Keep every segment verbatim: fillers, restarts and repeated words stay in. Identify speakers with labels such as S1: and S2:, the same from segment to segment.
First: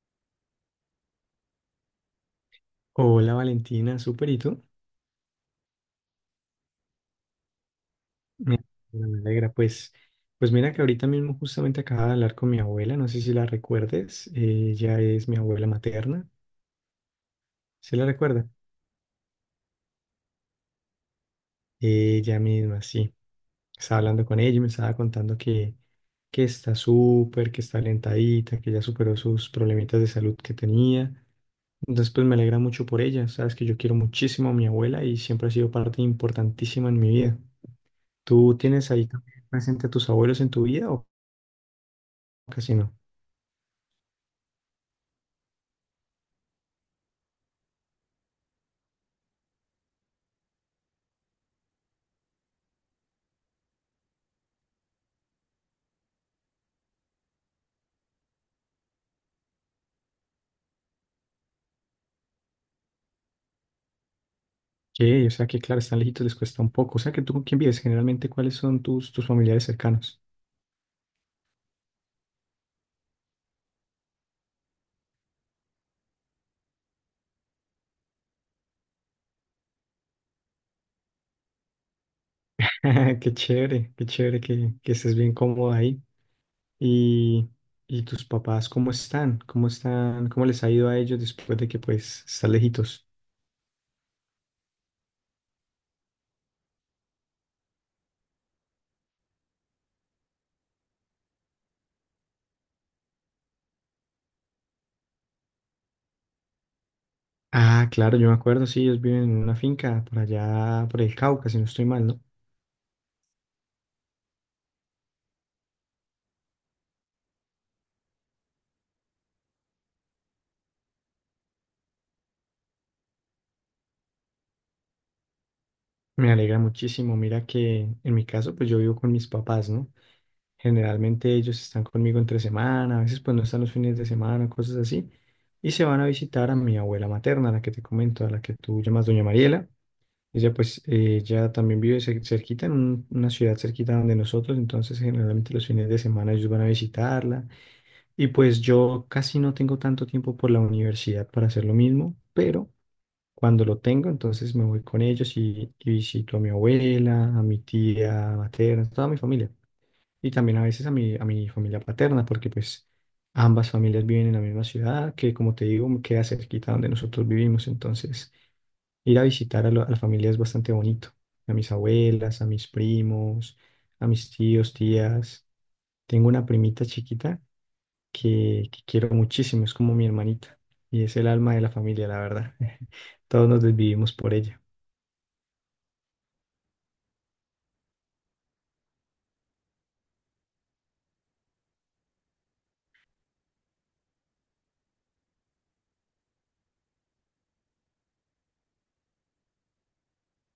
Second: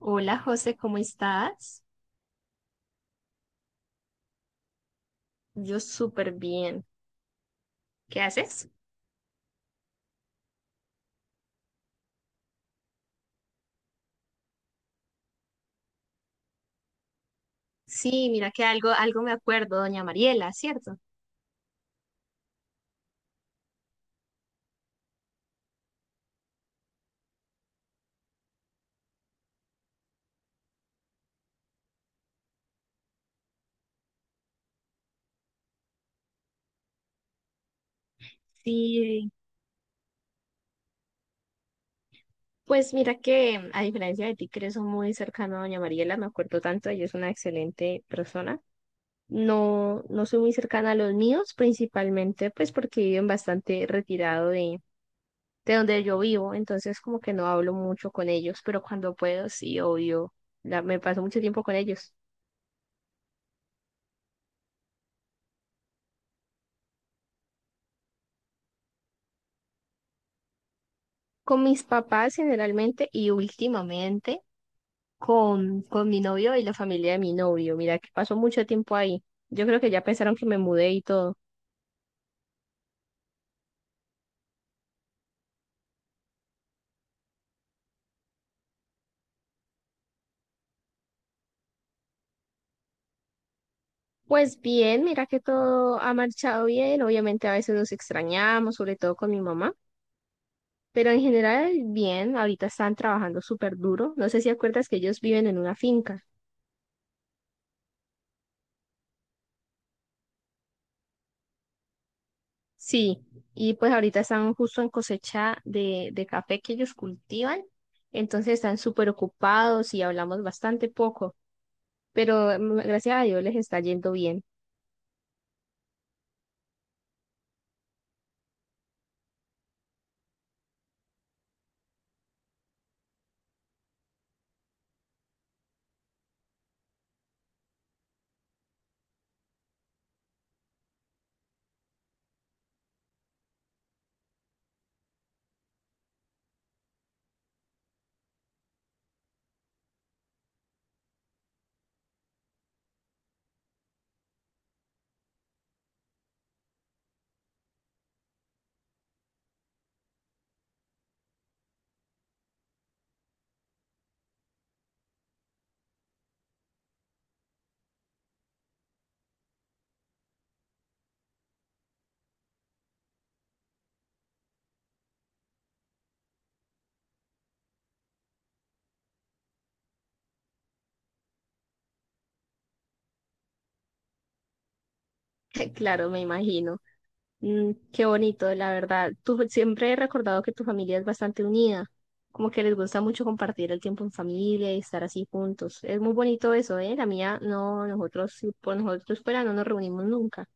S1: Hola José, ¿cómo estás?
S2: Hola Valentina, súper, ¿y tú?
S1: Yo súper bien. ¿Qué
S2: Me
S1: haces?
S2: me alegra, pues, pues mira que ahorita mismo justamente acababa de hablar con mi abuela, no sé si la recuerdes, eh, ella es mi abuela materna, ¿se la
S1: Sí,
S2: recuerda?
S1: mira que algo, algo me acuerdo, doña Mariela, ¿cierto?
S2: Ella misma, sí, estaba hablando con ella y me estaba contando que, que está súper, que está alentadita, que ya superó sus problemitas de salud que tenía, entonces pues me alegra mucho por ella, sabes que yo quiero muchísimo a mi abuela y siempre ha sido parte importantísima en mi vida. ¿Tú tienes ahí
S1: Sí,
S2: también presente a tus abuelos en tu vida o casi
S1: pues
S2: no?
S1: mira que a diferencia de ti, que eres muy cercano a doña Mariela, me acuerdo tanto, ella es una excelente persona. No, no soy muy cercana a los míos, principalmente pues porque viven bastante retirado de, de donde yo vivo, entonces como que no hablo mucho con ellos, pero cuando puedo, sí, obvio, la- me paso mucho tiempo con ellos.
S2: Sí, o sea que claro, están lejitos, les cuesta un poco. O sea que tú con quién vives generalmente, ¿cuáles son tus, tus familiares cercanos?
S1: Con mis papás generalmente y últimamente con, con mi novio y la familia de mi novio. Mira que pasó mucho tiempo ahí. Yo creo que ya pensaron que me mudé y todo.
S2: Qué chévere, qué chévere que, que estés bien cómodo ahí. Y, y tus papás, ¿cómo están? ¿Cómo están? ¿Cómo les ha ido a ellos después de que pues están lejitos?
S1: Pues bien, mira que todo ha marchado bien. Obviamente a veces nos extrañamos, sobre todo con mi mamá, pero en general bien. Ahorita están trabajando súper duro. No sé si acuerdas que ellos viven en una finca.
S2: Ah, claro, yo me acuerdo, sí, ellos viven en una finca por allá, por el Cauca, si no estoy mal, ¿no?
S1: Sí, y pues ahorita están justo en cosecha de, de café que ellos cultivan. Entonces están súper ocupados y hablamos bastante poco. Pero mm, gracias a Dios les está yendo bien.
S2: Me alegra muchísimo. Mira que en mi caso, pues yo vivo con mis papás, ¿no? Generalmente ellos están conmigo entre semana, a veces pues no están los fines de semana, cosas así. Y se van a visitar a mi abuela materna, la que te comento, a la que tú llamas Doña Mariela. Ella pues eh, ya también vive cer- cerquita, en un- una ciudad cerquita donde nosotros, entonces generalmente los fines de semana ellos van a visitarla. Y pues yo casi no tengo tanto tiempo por la universidad para hacer lo mismo, pero cuando lo tengo, entonces me voy con ellos y, y visito a mi abuela, a mi tía materna, toda mi familia y también a veces a mi, a mi familia paterna, porque pues ambas familias viven en la misma ciudad, que como te digo, me queda cerquita donde nosotros vivimos, entonces ir a visitar a, lo- a la familia es bastante bonito, a mis abuelas, a mis primos, a mis tíos, tías. Tengo una primita chiquita que, que quiero muchísimo, es como mi hermanita y es el alma de la familia, la verdad. Todos nos desvivimos por ella.
S1: Claro, me imagino. Mm, qué bonito, la verdad. Tú siempre he recordado que tu familia es bastante unida, como que les gusta mucho compartir el tiempo en familia y estar así juntos. Es muy bonito eso, ¿eh? La mía, no, nosotros, si por nosotros fuera, no nos reunimos nunca.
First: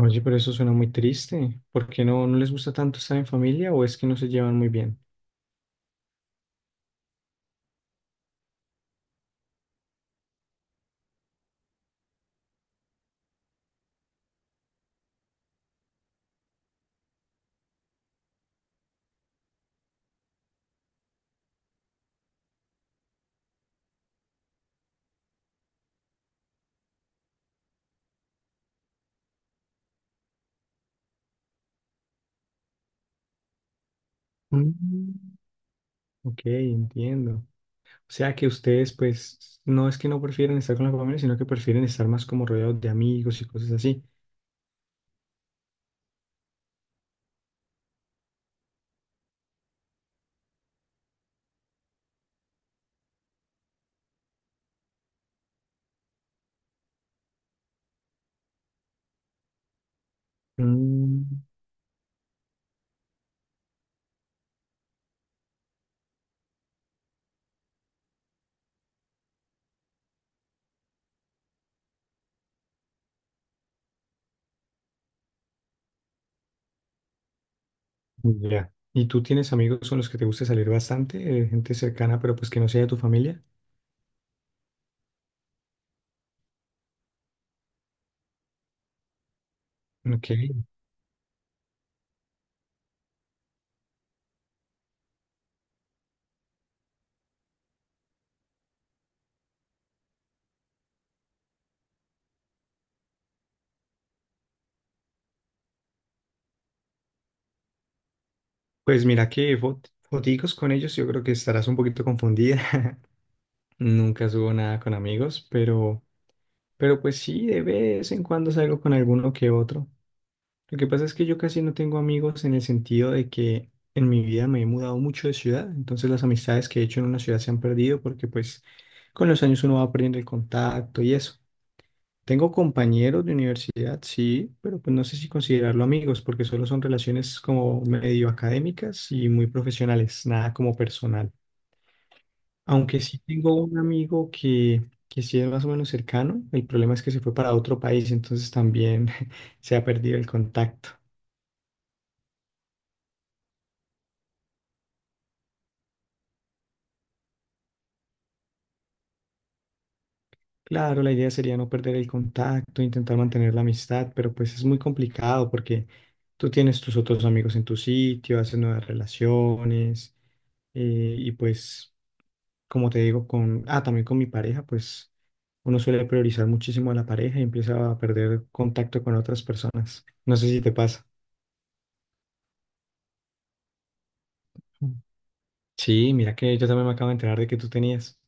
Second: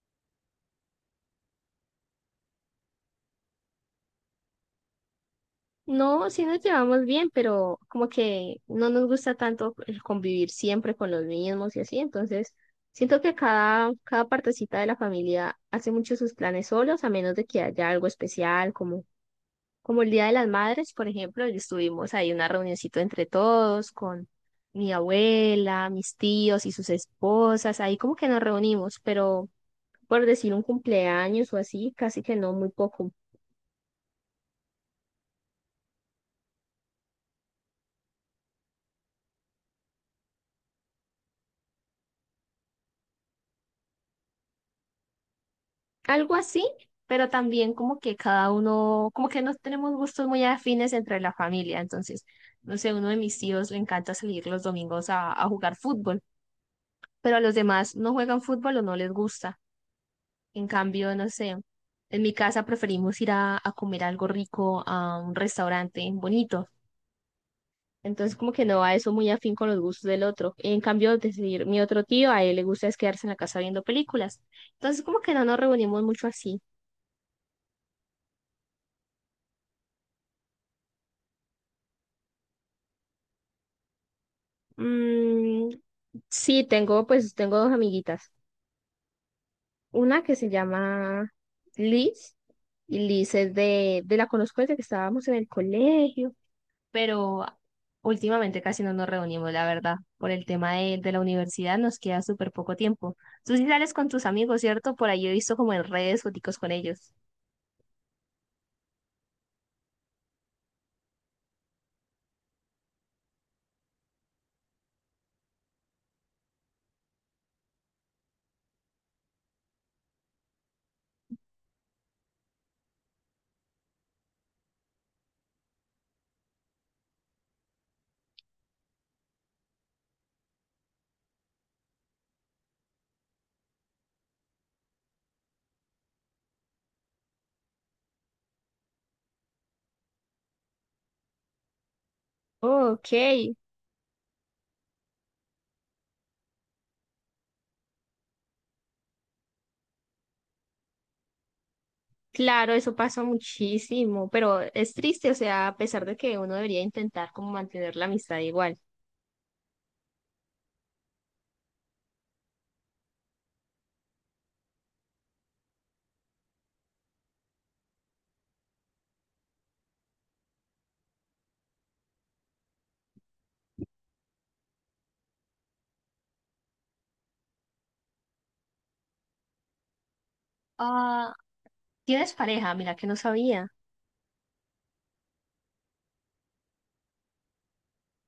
S2: Oye, pero eso suena muy triste. ¿Por qué no, no les gusta tanto estar en familia o es que no se llevan muy bien?
S1: No, sí nos llevamos bien, pero como que no nos gusta tanto el convivir siempre con los mismos y así, entonces siento que cada, cada partecita de la familia hace mucho sus planes solos, a menos de que haya algo especial, como, como el Día de las Madres, por ejemplo, y estuvimos ahí una reunioncito entre todos con mi abuela, mis tíos y sus esposas, ahí como que nos reunimos, pero por decir un cumpleaños o así, casi que no, muy poco.
S2: Mm. Ok, entiendo. O sea que ustedes, pues, no es que no prefieren estar con la familia, sino que prefieren estar más como rodeados de amigos y cosas así.
S1: Algo así, pero también como que cada uno, como que no tenemos gustos muy afines entre la familia. Entonces, no sé, uno de mis tíos le encanta salir los domingos a, a jugar fútbol, pero a los demás no juegan fútbol o no les gusta. En cambio,
S2: Mm,
S1: no sé, en mi casa preferimos ir a, a comer algo rico a un restaurante bonito. Entonces, como que no va eso muy afín con los gustos del otro. En cambio, decir, mi otro tío, a él le gusta es quedarse en la casa viendo películas. Entonces, como que no nos reunimos mucho así.
S2: ya. ¿Y tú tienes amigos con los que te gusta salir bastante, eh, gente cercana, pero pues que no sea de tu familia?
S1: Mm, sí, tengo, pues tengo dos amiguitas. Una que se
S2: Ok.
S1: llama Liz, y Liz es de, de la conozco desde que estábamos en el colegio, pero últimamente casi no nos reunimos, la verdad. Por el tema de, de la universidad nos queda súper poco tiempo. Tú sí sales con tus amigos, ¿cierto? Por ahí he visto como en redes foticos con ellos.
S2: Pues mira que fot- foticos con ellos, yo creo que estarás un poquito confundida. Nunca subo nada con amigos, pero, pero pues sí, de vez en cuando salgo con alguno que otro. Lo que pasa es que yo casi no tengo amigos en el sentido de que en mi vida me he mudado mucho de ciudad, entonces las amistades que he hecho en una ciudad se han perdido porque pues con los años uno va perdiendo el contacto y eso. Tengo compañeros de universidad, sí, pero pues no sé si considerarlo amigos porque solo son relaciones como medio académicas y muy profesionales, nada como personal. Aunque
S1: Ok,
S2: sí tengo un amigo que, que, sí es más o menos cercano, el problema es que se fue para otro país, entonces también se ha perdido el contacto.
S1: claro, eso pasa muchísimo, pero es triste, o sea, a pesar de que uno debería intentar como mantener la amistad igual.
S2: Claro, la idea sería no perder el contacto, intentar mantener la amistad, pero pues es muy complicado porque tú tienes tus otros amigos en tu sitio, haces nuevas relaciones eh, y pues, como te digo, con, ah, también con mi pareja, pues uno suele priorizar muchísimo a la pareja y empieza a perder contacto con otras personas. No sé si te pasa.
S1: Ah, tienes pareja, mira que no sabía.
S2: Sí, mira que yo también me acabo de enterar de que tú tenías.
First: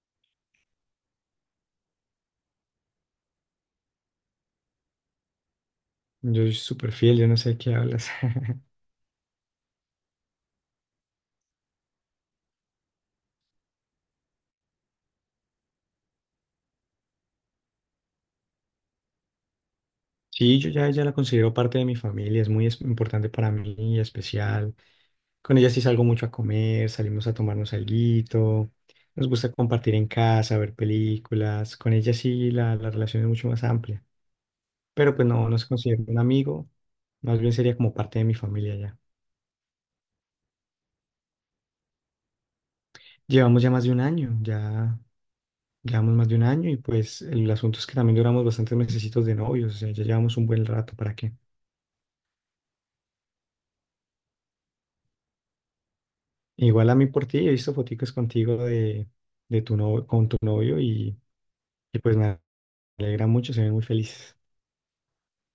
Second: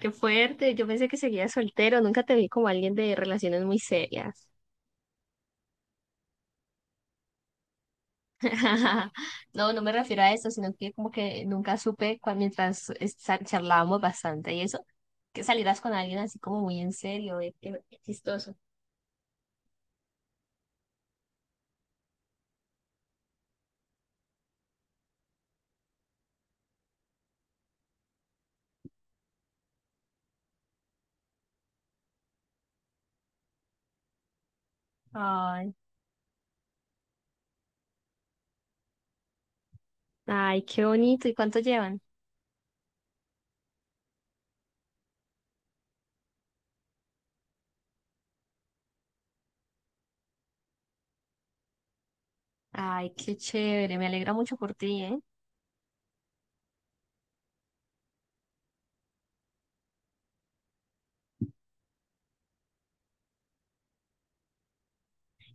S1: Qué fuerte, yo pensé que seguías soltero, nunca te vi como alguien de relaciones muy serias.
S2: Yo soy súper fiel, yo no sé de qué hablas.
S1: No, no me refiero a eso, sino que como que nunca supe cuando mientras esta- charlábamos bastante y eso, que salieras con alguien así como muy en serio, eh, qué qué chistoso.
S2: Sí, yo ya, ya la considero parte de mi familia, es muy es- importante para mí, especial. Con ella sí salgo mucho a comer, salimos a tomarnos alguito, nos gusta compartir en casa, ver películas. Con ella sí la, la relación es mucho más amplia, pero pues no, no se
S1: Ay,
S2: considera un amigo, más bien sería como parte de mi familia ya.
S1: ay, qué bonito, ¿y cuánto llevan?
S2: Llevamos ya más de un año, ya llevamos más de un año y pues el asunto es que también duramos bastantes mesecitos de novios, o sea, ya llevamos un buen rato, ¿para qué?
S1: Ay, qué chévere, me alegra mucho por ti, ¿eh?
S2: Igual a mí por ti, he visto foticos contigo de, de, tu novio, con tu novio y, y pues me alegra mucho, se ven muy felices.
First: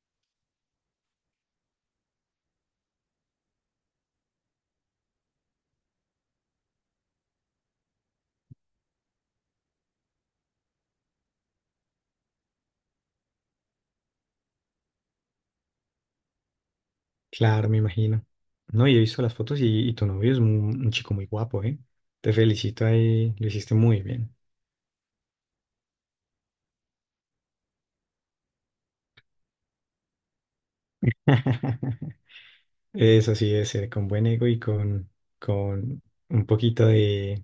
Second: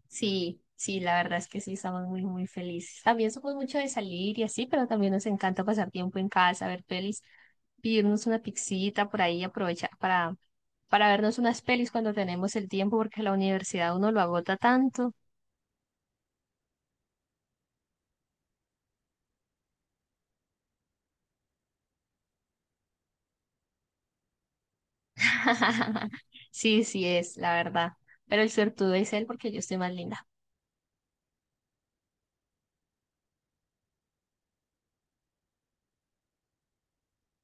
S1: Sí, sí, la verdad es que sí, estamos muy, muy felices. También somos mucho de salir y así, pero también nos encanta pasar tiempo en casa, ver pelis, pedirnos una pixita por ahí, aprovechar para, para vernos unas pelis cuando tenemos el tiempo, porque la universidad uno lo agota tanto.
S2: Claro, me imagino. No, y he visto las fotos y, y tu novio es un, un chico muy guapo, ¿eh? Te felicito ahí, lo hiciste muy bien.
S1: Sí, sí es, la verdad. Pero el suertudo es él porque yo estoy más linda.
S2: Eso sí debe ser, con buen ego y con, con, un poquito de,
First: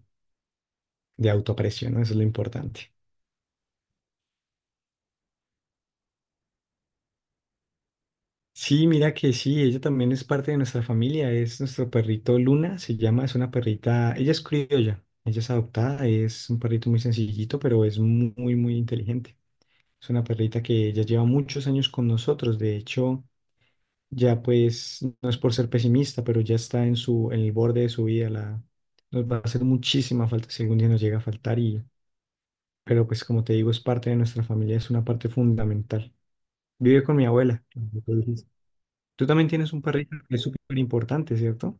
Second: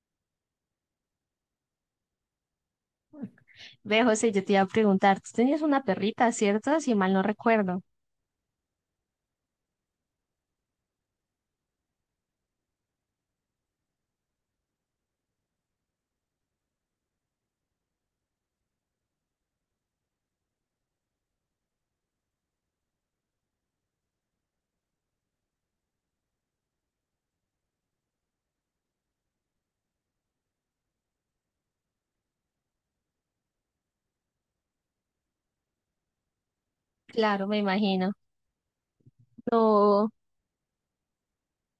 S2: de autoaprecio, ¿no? Eso es lo importante.
S1: Ve, José, yo te iba a preguntar, tú tenías una perrita, ¿cierto? Si mal no recuerdo.
S2: Sí, mira que sí, ella también es parte de nuestra familia, es nuestro perrito Luna, se llama, es una perrita, ella es criolla, ella es adoptada, es un perrito muy sencillito, pero es mu- muy, muy inteligente. Es una perrita que ya lleva muchos años con nosotros, de hecho, ya pues, no es por ser pesimista, pero ya está en su, en el borde de su vida, la, nos va a hacer muchísima falta si algún día nos llega a faltar y, pero pues como te digo, es parte de nuestra familia, es una parte fundamental. Vive con mi
S1: Claro, me
S2: abuela.
S1: imagino.
S2: Tú también tienes un
S1: No.
S2: perrito que es súper importante, ¿cierto?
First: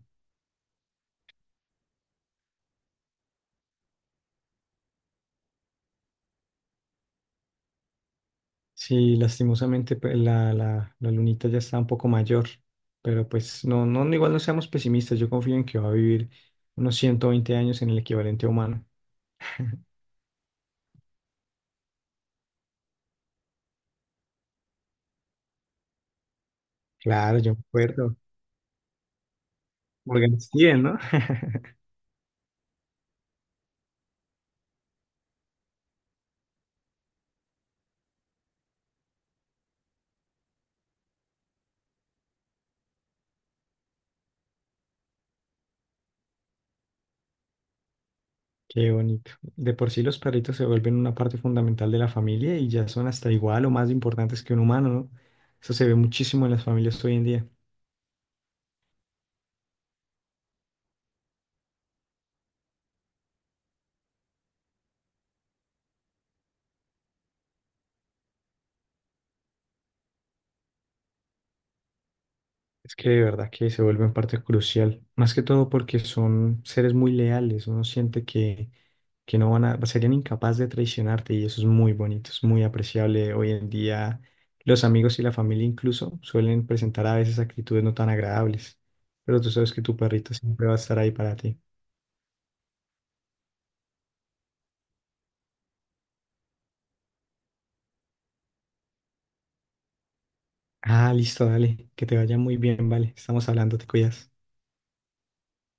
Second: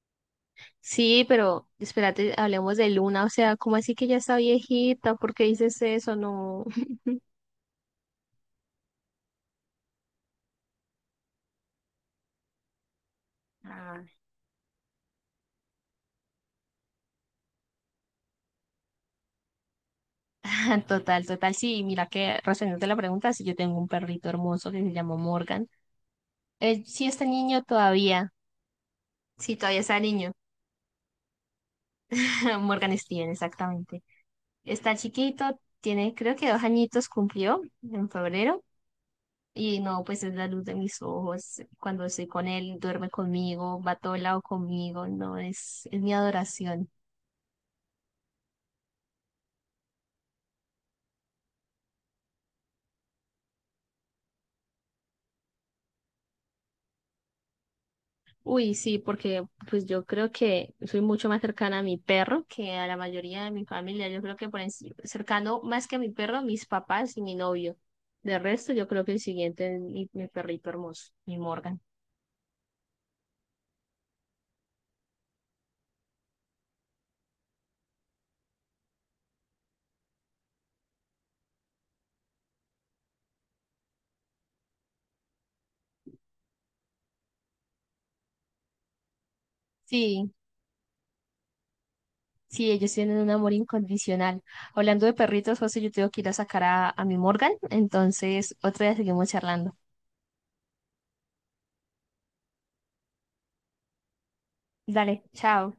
S1: Sí, pero espérate, hablemos de Luna, o sea, ¿cómo así que ya está viejita? ¿Por qué dices eso? No.
S2: Sí, lastimosamente pe- la, la, la lunita ya está un poco mayor, pero pues no,
S1: Ah,
S2: no, igual no seamos pesimistas, yo confío en que va a vivir unos ciento veinte años en el equivalente humano.
S1: total, total, sí, mira que respondiendo la pregunta, sí, yo tengo un perrito hermoso que se llama Morgan. Eh, sí, está
S2: Claro, yo me
S1: niño
S2: acuerdo.
S1: todavía, sí, todavía está niño,
S2: Morgan Steven, ¿no?
S1: Morgan Steven, exactamente. Está chiquito, tiene creo que dos añitos cumplió en febrero y no, pues es la luz de mis ojos. Cuando estoy con él, duerme conmigo, va a todo lado conmigo, no, es, es mi adoración.
S2: Qué bonito. De por sí los perritos se vuelven una parte fundamental de la familia y ya son hasta igual o más importantes que un humano, ¿no? Eso se ve muchísimo en las familias hoy en día.
S1: Uy, sí, porque pues yo creo que soy mucho más cercana a mi perro que a la mayoría de mi familia. Yo creo que por enci- cercano más que a mi perro, a mis papás y mi novio. De resto, yo creo que el siguiente es mi, mi perrito hermoso, mi Morgan.
S2: Es que de verdad que se vuelven parte crucial, más que todo porque son seres muy leales, uno siente que, que, no van a, serían incapaces de traicionarte y eso es muy bonito, es muy apreciable. Hoy en día los amigos y la familia incluso suelen presentar a veces actitudes no tan agradables, pero tú sabes que tu
S1: Sí,
S2: perrito siempre va a estar ahí para ti.
S1: sí, ellos tienen un amor incondicional. Hablando de perritos, José, yo tengo que ir a sacar a, a mi Morgan, entonces otro día seguimos charlando.
S2: Ah, listo, dale, que te vaya muy bien, vale, estamos hablando, te cuidas.
S1: Dale, chao.